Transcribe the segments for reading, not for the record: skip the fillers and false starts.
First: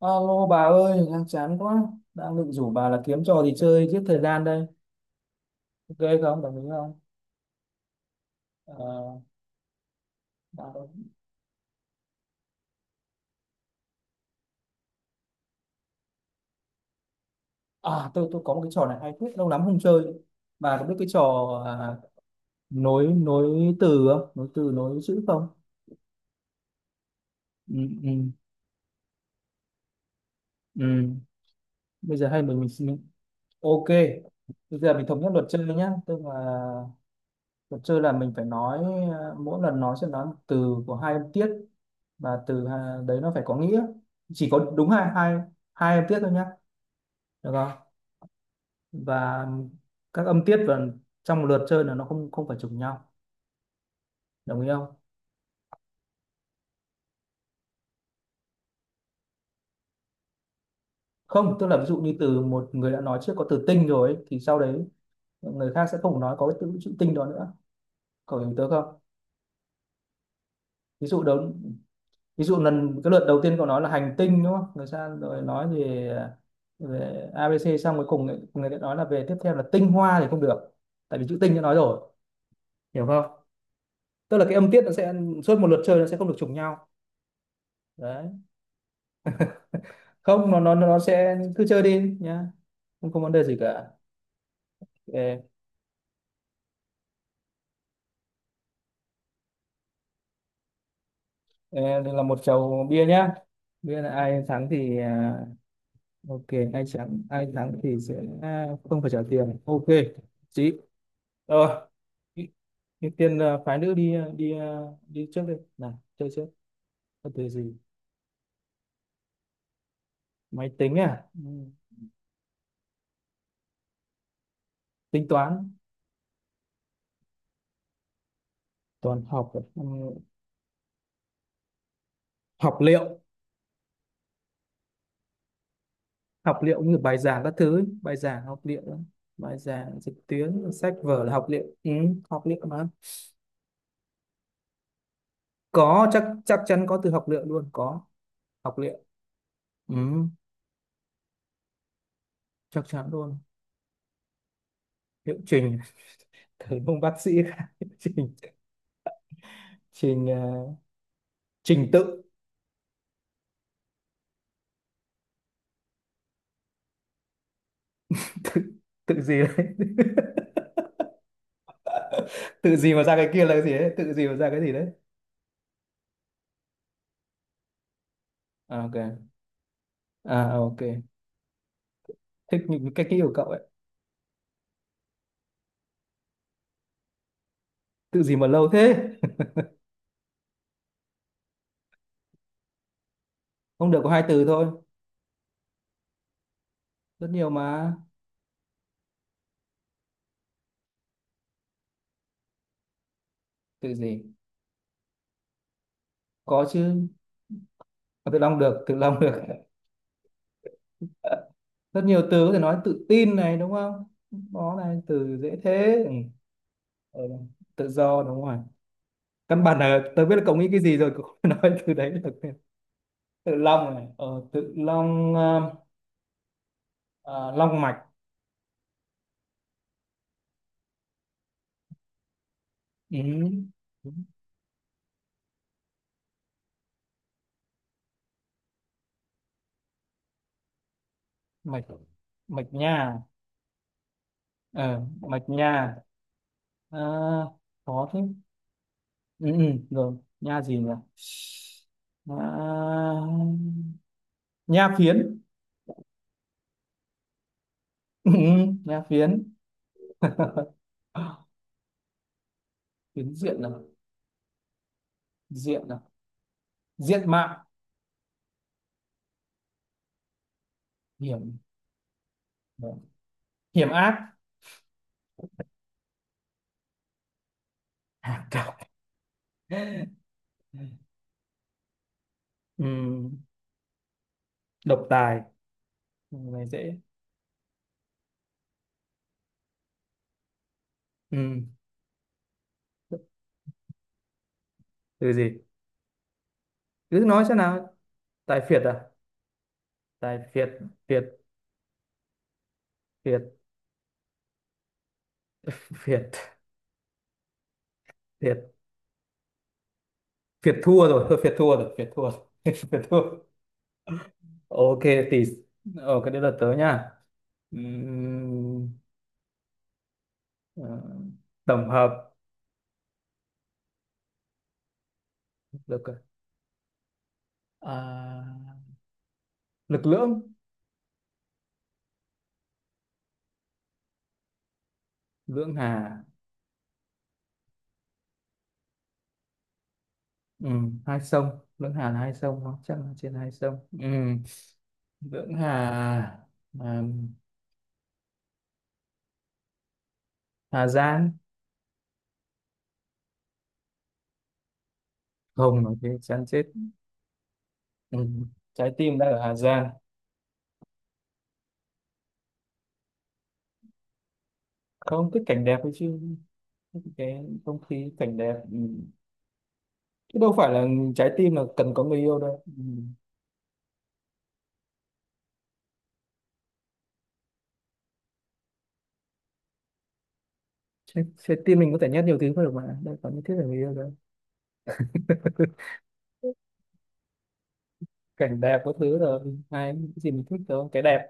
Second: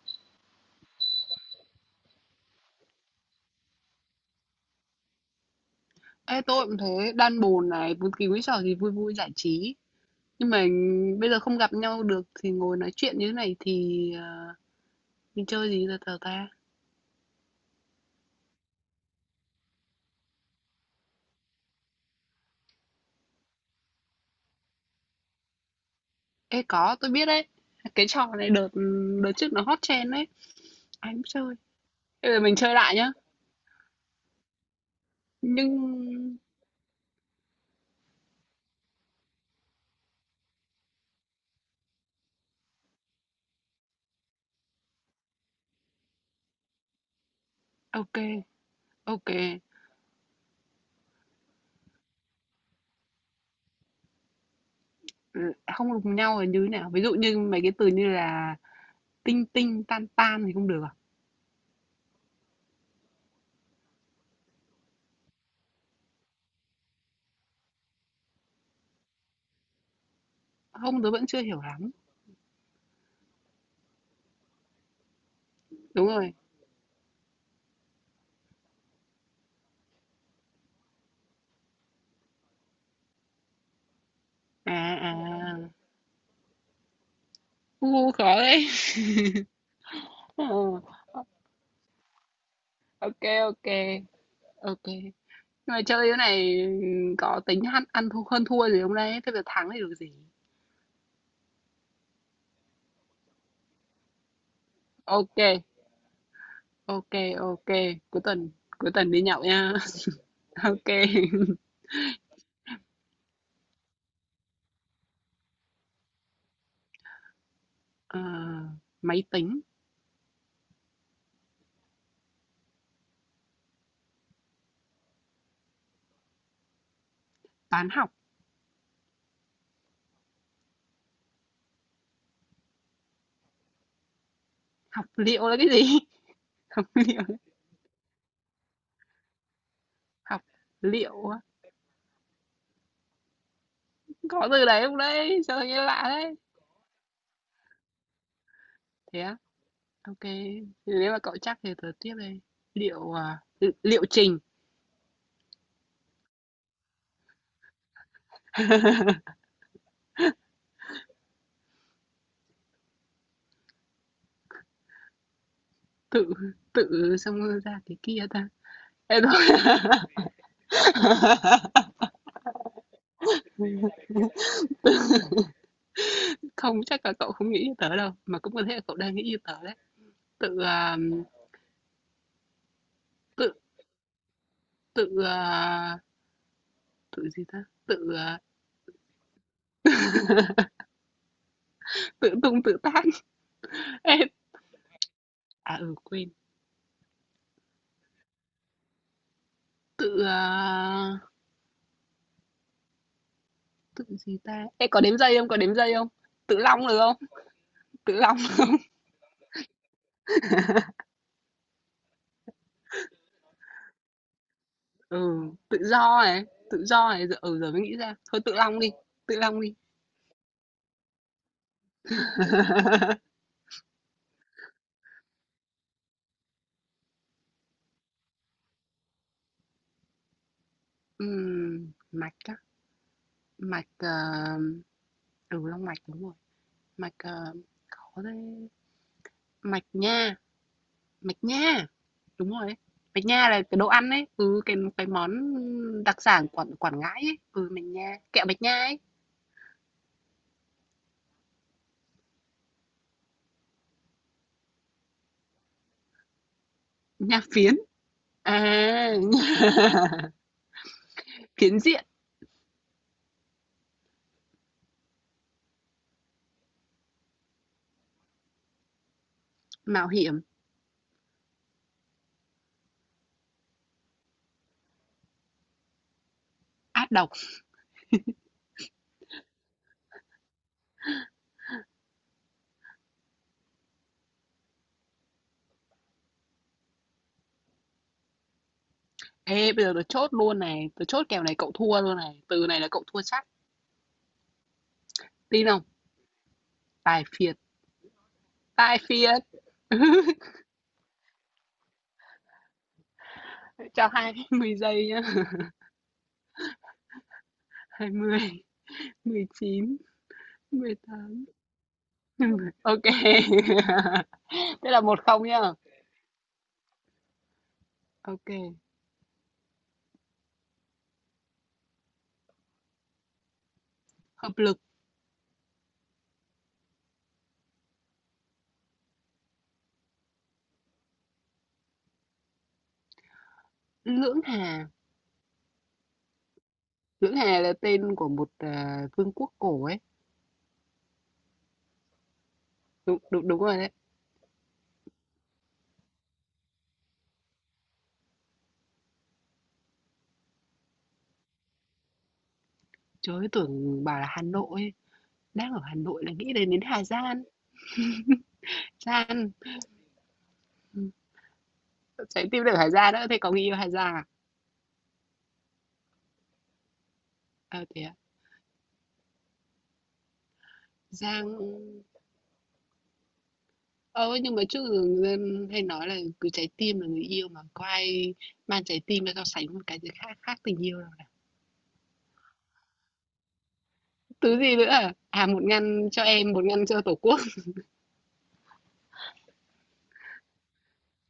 Alo bà ơi, đang chán quá. Đang định rủ bà là kiếm trò gì chơi giết thời gian đây. Ok Ê, không? Đồng tôi ý cũng không? thế, đan bồn này, bất kỳ cái trò gì vui vui Ờ, giải trí. Nhưng mà bà đâu? bây giờ không gặp nhau được thì ngồi nói chuyện như thế này thì mình chơi gì giờ tờ ta? À, tôi có một cái trò này hay phết, lâu lắm không chơi. Bà có biết cái trò, à, nối nối từ không? Nối từ nối chữ không? Ê, có, tôi biết đấy. Ừ, Cái trò ừ, này đợt đợt trước nó hot trend đấy. ừ. Ai cũng chơi. Bây giờ Bây giờ hay mình mình mình chơi lại xin- nhá. ok. Bây giờ mình thống nhất luật chơi Nhưng... nhá. Tức là luật chơi là mình phải nói mỗi lần nói sẽ nói một từ của hai âm tiết, và từ đấy nó phải có nghĩa. Chỉ có đúng hai hai hai âm tiết thôi nhá, được không, Ok, ok. và các âm tiết, và trong một lượt chơi là nó không không phải trùng nhau, đồng ý không? Ừ, Không đụng nhau là như thế nào? Ví dụ như mấy cái từ như là tinh tinh, tan tan thì không được à? Không, tức là ví dụ như từ một người đã nói trước có từ tinh rồi ấy, thì sau đấy người khác sẽ không nói có cái từ chữ tinh đó nữa, cậu hiểu tớ không? Không, Ví tôi dụ vẫn chưa đó, hiểu lắm. ví dụ lần cái lượt đầu tiên cậu nói là hành tinh đúng không, người sang rồi nói Đúng về rồi. về a ABC xong cuối cùng người ta nói là về, tiếp theo là tinh hoa thì không được, tại vì chữ tinh đã nói rồi, hiểu không? Tức là cái âm À, tiết nó sẽ suốt một à. lượt chơi nó sẽ không được trùng nhau U, đấy. khó đấy. Không, nó nó Ờ. nó sẽ cứ chơi đi nhá, không có ok vấn đề gì ok cả. ok nhưng Ê, mà chơi cái này có tính ăn ăn thua hơn thua gì không đấy thế giờ thắng thì được gì ê, đây là một chầu bia nhá, bia là ai thắng thì ok ok, ai ok thắng ai ok thắng thì sẽ cuối tuần à, cuối không phải tuần trả đi nhậu tiền, nha ok chị, ok rồi. Ưu ưu tiên phái nữ đi đi đi trước đi, nào chơi trước, có từ gì. Ờ, máy tính Máy tính à, ừ. Tính toán. toán học Toán học à? Ừ. Học liệu. học liệu là cái gì Học liệu học như bài liệu giảng các thứ ấy. Bài giảng học liệu đó. Bài giảng trực học tuyến sách vở liệu là á? học liệu, ừ, học liệu mà, Có từ đấy không đấy sao nghe lạ có chắc đấy chắc chắn có từ học liệu luôn, có học liệu, thế á ừ, ok thì nếu mà cậu chắc thì tớ tiếp đây chắc chắn liệu luôn. à, liệu trình Liệu trình. thầy ông bác sĩ liệu trình. Trình trình tự. tự tự xong rồi ra cái kia ta tự, tự Ê, gì thôi đấy. tự gì mà ra cái kia là cái gì đấy, tự gì mà ra cái gì đấy. Không, chắc là cậu không nghĩ như tớ đâu, mà cũng có thể là À, ok. cậu đang nghĩ như tớ đấy. Tự À, à, ok. Thích những cái kỹ của cậu tự ấy. tự à, tự gì ta? Tự Tự gì à, mà lâu thế. tự tung tự tác. không được, có Ê, hai từ thôi, à ừ quên. rất nhiều mà. Tự à, Tự tự gì, gì ta? Ê có đếm giây không? Có đếm giây không? Tự có long được chứ. không? Tự À, long. tự long được, tự long được. rất nhiều từ có thể nói, tự tin này đúng không, đó này từ Ừ, dễ tự thế. Ừ, do này, tự do ờ, này giờ ừ, giờ mới tự nghĩ ra. do Thôi đúng tự rồi, long đi, tự long căn đi. bản là tớ biết là cậu nghĩ cái gì rồi, cậu không phải nói từ đấy được. Tự long này, tự long, ờ, long mạch. Mạch á, Ừ, đúng. mạch ừ long mạch đúng rồi. Mạch ờ, khó đấy Mạch nha, mạch Mạch nha. Đúng rồi mạch ấy. nha, Bánh nha là cái đồ ăn ấy, ừ, ờ, cái món mạch nha. đặc sản Quảng Ờ, Quảng Ngãi ấy, ừ, bánh có nha, thế. kẹo bánh nha ấy, Ừ, ừ, rồi nha gì nhỉ, à, nha phiến. nha phiến. Ừ, ừ, À. nha phiến. Phiến diện, phiến diện là, diện là, diện mạo. mạo hiểm, Hiểm, hiểm ác. ác độc. Hả, cậu. Ừ. Độc tài. Câu này dễ. Ê, bây giờ tôi chốt luôn này, tôi chốt kèo này Ừ. cậu thua luôn này, từ này là cậu thua chắc. Từ gì? Tin không? Cứ Tài nói xem phiệt, nào. Tài phiệt à, tài phiệt. tài phiệt. Phiệt, phiệt. Cho 20 giây nhá. phiệt, 20, phiệt, 19 phiệt mười thua rồi thôi, tám phiệt thua rồi, phiệt thua rồi. phiệt Ok. thua. Thế Ok là một thì, không nhá. Cái đấy là tớ nha. Ok. Ừm, ờ, tổng hợp, Hợp lực, được rồi. À, lực lưỡng. lưỡng hà. Lưỡng hà. Lưỡng Hà là tên của một vương quốc cổ ấy. Ừ, hai sông lưỡng hà là hai sông không, chắc là Đúng, trên đúng, hai đúng sông, rồi đấy. ừ, lưỡng hà. À, Hà Giang, Trời ơi, tưởng bảo là Hà Nội. Ấy. Đang ở không nói Hà thế Nội là chán nghĩ chết. đến đến Hà Giang. Ừ. Trái tim đang ở Hà Giang. Giang, Ừ, Trái tim được Hà Giang đó. Thế có người yêu Hà Giang à? không thích cảnh đẹp ấy chứ, cái không Ờ thế khí à? cảnh đẹp, ừ. Chứ đâu phải là trái Giang. tim là cần có người yêu đâu, ừ. Ờ nhưng mà trước giờ người dân hay nói là cứ trái tim là người yêu mà có ai mang trái tim ra so sánh một cái gì khác khác tình yêu đâu. trái, Này. trái tim mình có thể nhét nhiều thứ vào được mà, đâu có nhất thiết là người yêu đâu. Thứ gì nữa à? À một ngăn cho em, một ngăn cho Tổ quốc. cảnh đẹp có thứ rồi, ai cái gì mình thích thôi, cái đẹp,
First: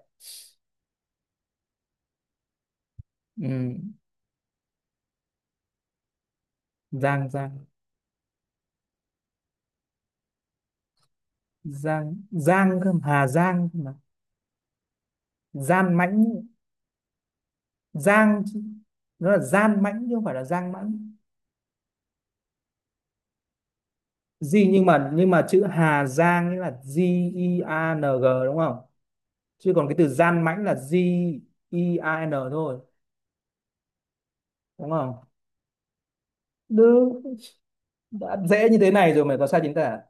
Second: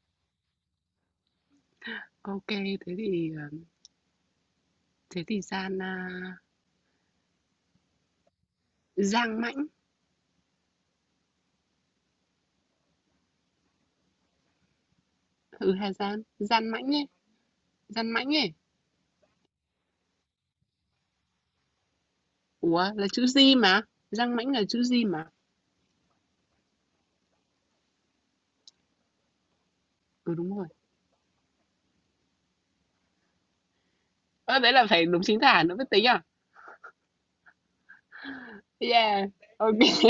Ok, thế thì à, ừ. thế thì Gian à, Giang, Giang, Giang Mãnh. Giang Giang cơ mà. Hà Giang cơ mà. Ừ Gian Hà mãnh. Giang, Giang Mãnh ấy. Gian mãnh Giang ấy. chứ. Nó là gian mãnh chứ không phải là Giang mãnh Ủa, là chữ G mà. Giang mãnh là gì, chữ nhưng G mà nhưng mà. mà chữ Hà Giang nghĩa là G E A N G đúng không, chứ còn cái từ Ừ, gian đúng mãnh rồi. là G E A N thôi, Ơ, đấy là đúng phải không? đúng chính tả nữa mới tính à? Được. Đã dễ như thế này rồi Yeah. mày có sai chính Ok. tả.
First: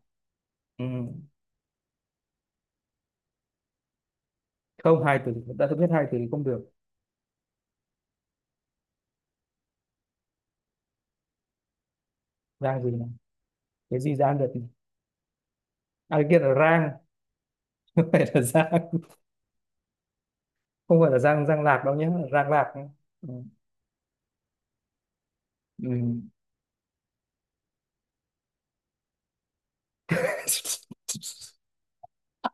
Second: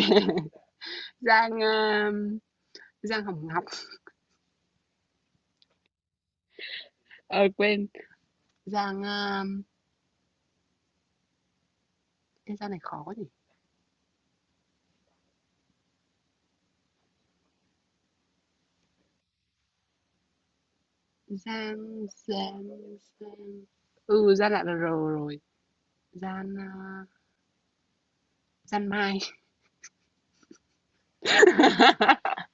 Ừ. Giang Giang Hồng Ngọc. Không, hai từ, đã biết hai từ thì không được. Ờ quên. Giang cái Giang này Rang gì khó này, quá nhỉ. cái gì rang được này. À, cái kia là rang. không phải là rang, không phải là rang, rang lạc Giang đâu nhé, rang Giang lạc nhé. Ừ. Giang. Ừ, Giang lại là R rồi. Ừ. Giang Giang Mai.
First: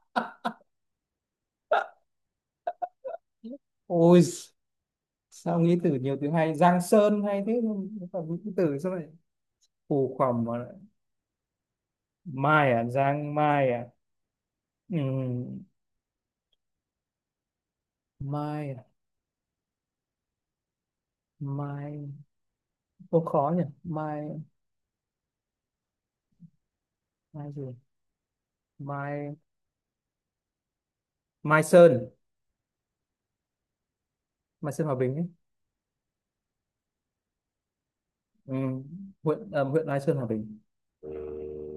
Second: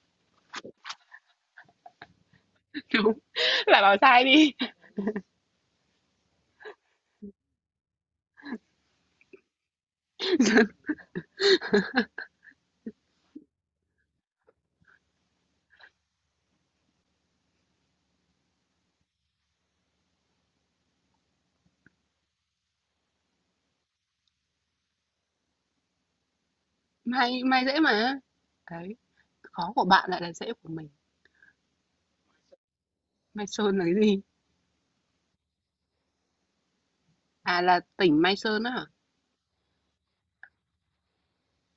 Đúng. Là bảo ôi, sai đi. sao nghĩ từ nhiều từ hay, giang sơn hay thế, nhưng mà còn những cái từ sao lại phù khoằm mà lại mai à, giang mai à, ừ. Mai à? Mai, ô khó nhỉ. Mai, Mai Mai Mai gì, dễ mà. Đấy, Mai. khó của bạn lại là dễ của mình. Mai Sơn. Mai Sơn là cái gì? Mai Sơn Hòa Bình ấy. À, là tỉnh Mai Ừ. Sơn á hả? Huyện huyện Mai Sơn Hòa Bình,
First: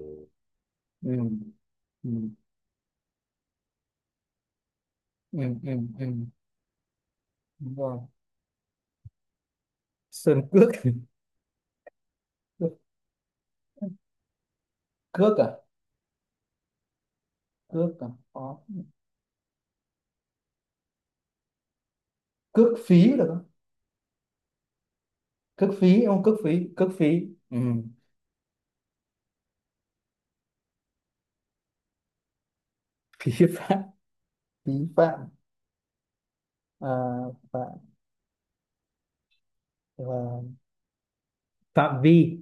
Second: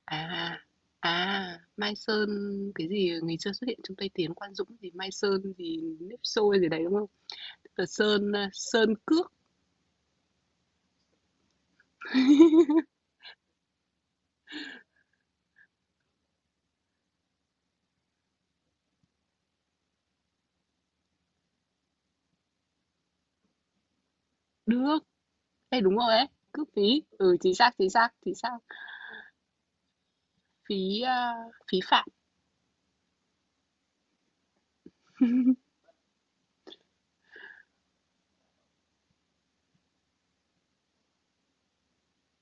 À, ừ. à, Mai Ừ. Sơn cái gì ngày xưa xuất hiện trong Tây Tiến Quan Dũng gì Mai Ừ. Sơn Ừ. gì Ừ. nếp xôi gì đấy đúng không? Đúng Tờ rồi. Sơn à, Sơn Cước Sơn Cước. cước, cước à, cước à, có, cước phí được không, Đước. cước Đây đúng phí, rồi không ấy, cước phí, cước cước phí. phí. Ừ chính Ừ. xác, chính xác, chính xác. Phí à, phí phạm, phí phạm, phí phạm. À, phạm, và phạm vi.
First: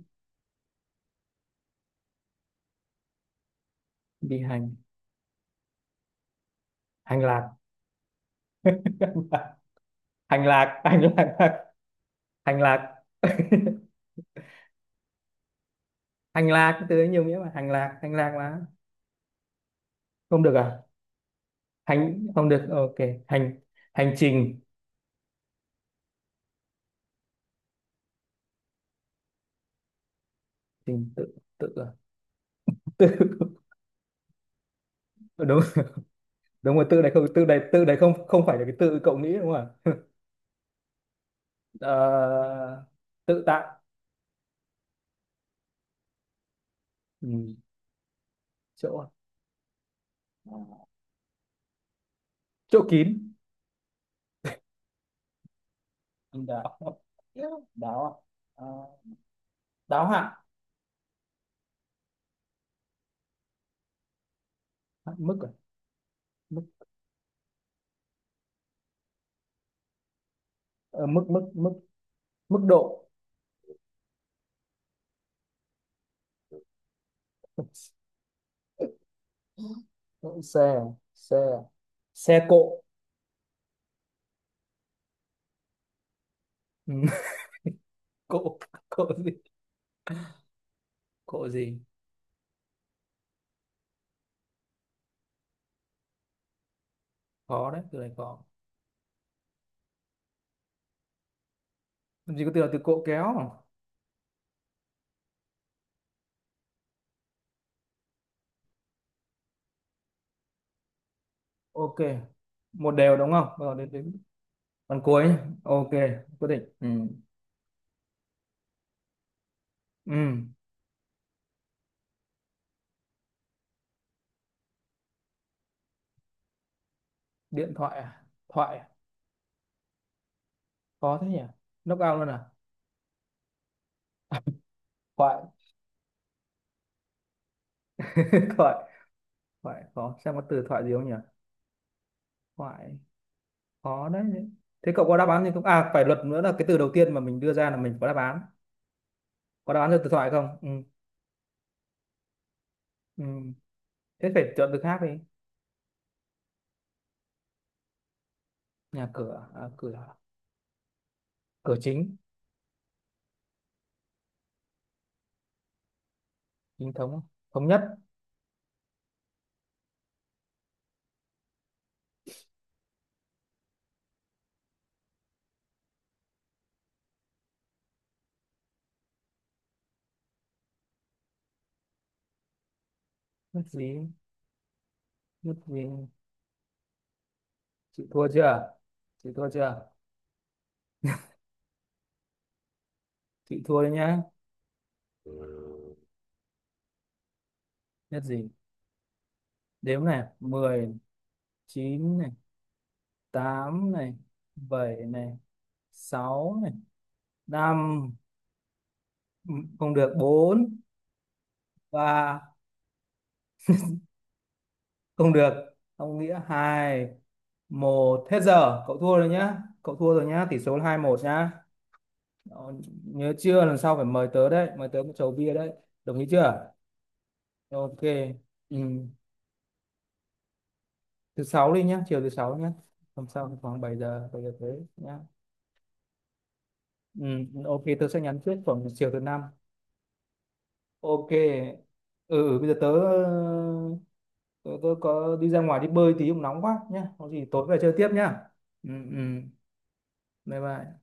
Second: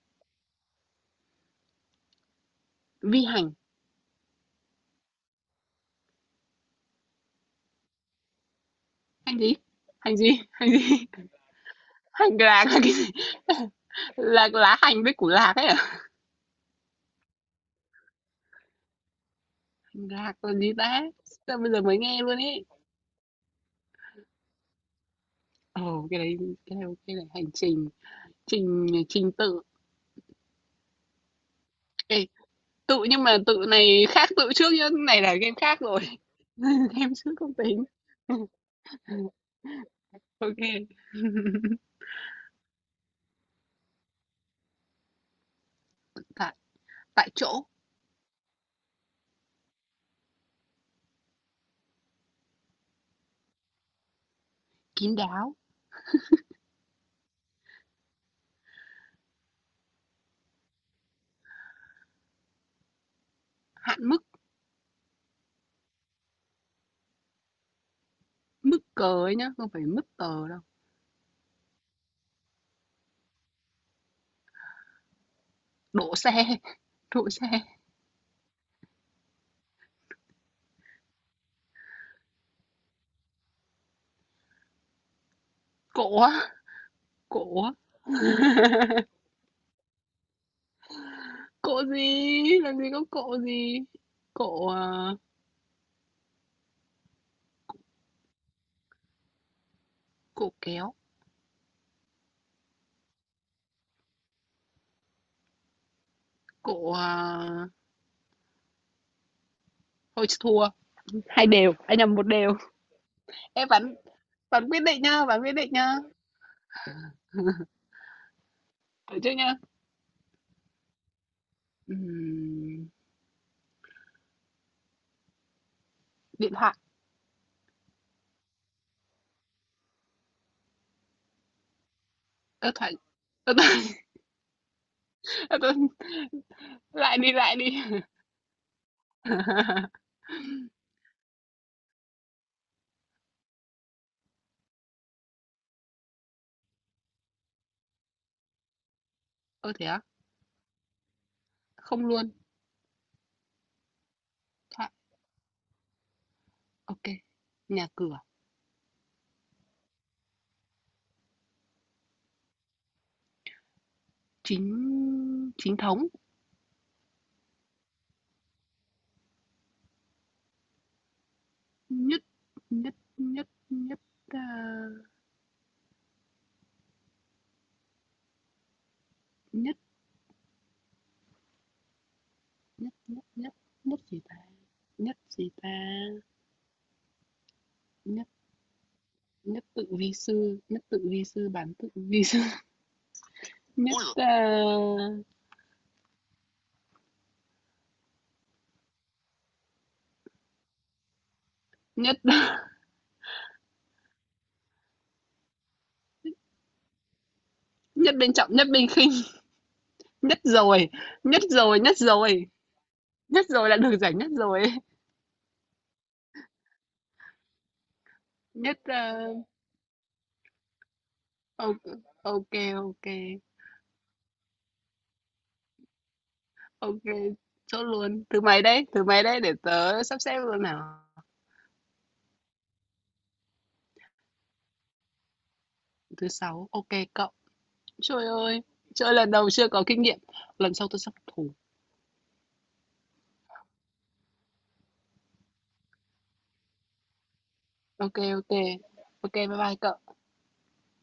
vi hành. Vi hành. Hành lạc. Hành gì? Hành gì? hành Hành lạc, hành gì? lạc, hành lạc, Hành hành lạc là lạc. cái gì? Là lá hành với củ lạc ấy à? hành lạc từ ấy nhiều nghĩa mà, hành lạc, hành lạc mà. Hành lạc Không được là gì à, ta? Sao bây giờ mới nghe hành luôn không ấy. được, ok hành, hành trình. Ồ, cái đấy cái này ok này, hành trình, trình trình tự. Trình tự. Tự à? Tự nhưng mà tự này khác tự trước nhá, này là tự game đúng, khác rồi. đúng rồi, tự này Game không, trước tự không này, tính. tự này không không phải là cái tự cậu nghĩ đúng không ạ. Ok. Ờ, tự tại. Tại tại Ừ, chỗ, chỗ, chỗ kín. kín đáo, Đáo, đáo à? Ờ, đáo hạn. hạn mức, À, mức à? Mức, mức cờ ấy nhá, không phải mức tờ đâu. ờ, mức, mức, mức, mức độ. Đỗ xe, đỗ xe. Độ xe à? Xe à? Xe cộ. Cộ á, Ừ. cộ á. cộ, cộ gì, cộ gì, Cộ gì? Làm gì có cộ gì? Cộ à, khó đấy, từ này khó, cộ kéo, làm gì có từ là từ cộ kéo. cộ à, thôi thua. Hai đều, Ok, anh nhầm một đều. một đều đúng không, Em rồi đến bắn đến bắn quyết phần định nhá, cuối nhé. bắn quyết định Ok. nhá. Quyết định, ừ. Được chưa nhá? Ừ. Ừm, điện Điện thoại à? Thoại à? Khó thế nhỉ, knock out luôn à. Thoại ơ, tôi Thoại. ơ, tôi lại đi, lại đi. thoại. Thoại khó, xem có từ thoại gì không nhỉ. Thoại, khó đấy. Thế cậu có đáp án thì không, à phải luật nữa là cái từ đầu tiên mà mình đưa ra là mình có đáp án, có Ơ, đáp thế án cho á? từ thoại không? Ừ. Không luôn. Ừ. Thế phải chọn từ Thoại khác đi. ok Nhà cửa, Nhà cửa à, à, cửa à? Cửa chính. chính chính thống, Chính thống. Thống nhất. nhất nhất nhất nhất, ờ, nhất nhất nhất nhất Nhất nhất gì, gì ta? Nhất gì nhất ta? gì. Chị thua Nhất chưa? Chị thua nhất tự chưa? vi sư, nhất tự vi sư, bán tự vi sư, Chị thua đấy nhất nhá. Ui ờ, Nhất gì? Đếm này, mười, nhất chín này, 8 này, 7 này, 6 này, năm. nhất bên trọng, nhất bên khinh, Ừ, không được, nhất bốn, rồi, nhất rồi, nhất rồi. ba, Nhất rồi là được giải nhất rồi. không được, không nghĩa, hai, một, hết Nhất giờ. Cậu thua rồi nhá. Cậu thua rồi nhá, tỷ số là 2-1 nhá. ok ok Đó, ok nhớ chưa? Lần sau phải mời tớ đấy, mời tớ một chầu bia đấy. Đồng ý chưa? ok chốt Ok. luôn Ừ. Thứ mấy đấy để tớ sắp xếp luôn nào Thứ sáu đi nhá, chiều thứ sáu nhá. Hôm sau khoảng 7 giờ, 7 giờ tới nhá. thứ sáu ok Ừ, cậu ok tớ sẽ trời nhắn trước ơi khoảng chiều trời thứ lần năm. đầu chưa có kinh nghiệm lần sau tôi sắp Ok. thủ Ừ, ừ, bây giờ tớ, tớ có đi ra ngoài đi bơi tí, cũng nóng quá nhá, có gì tối về chơi tiếp ok nhá. ok Ừ, ừ, ok bye bye cậu bye bye.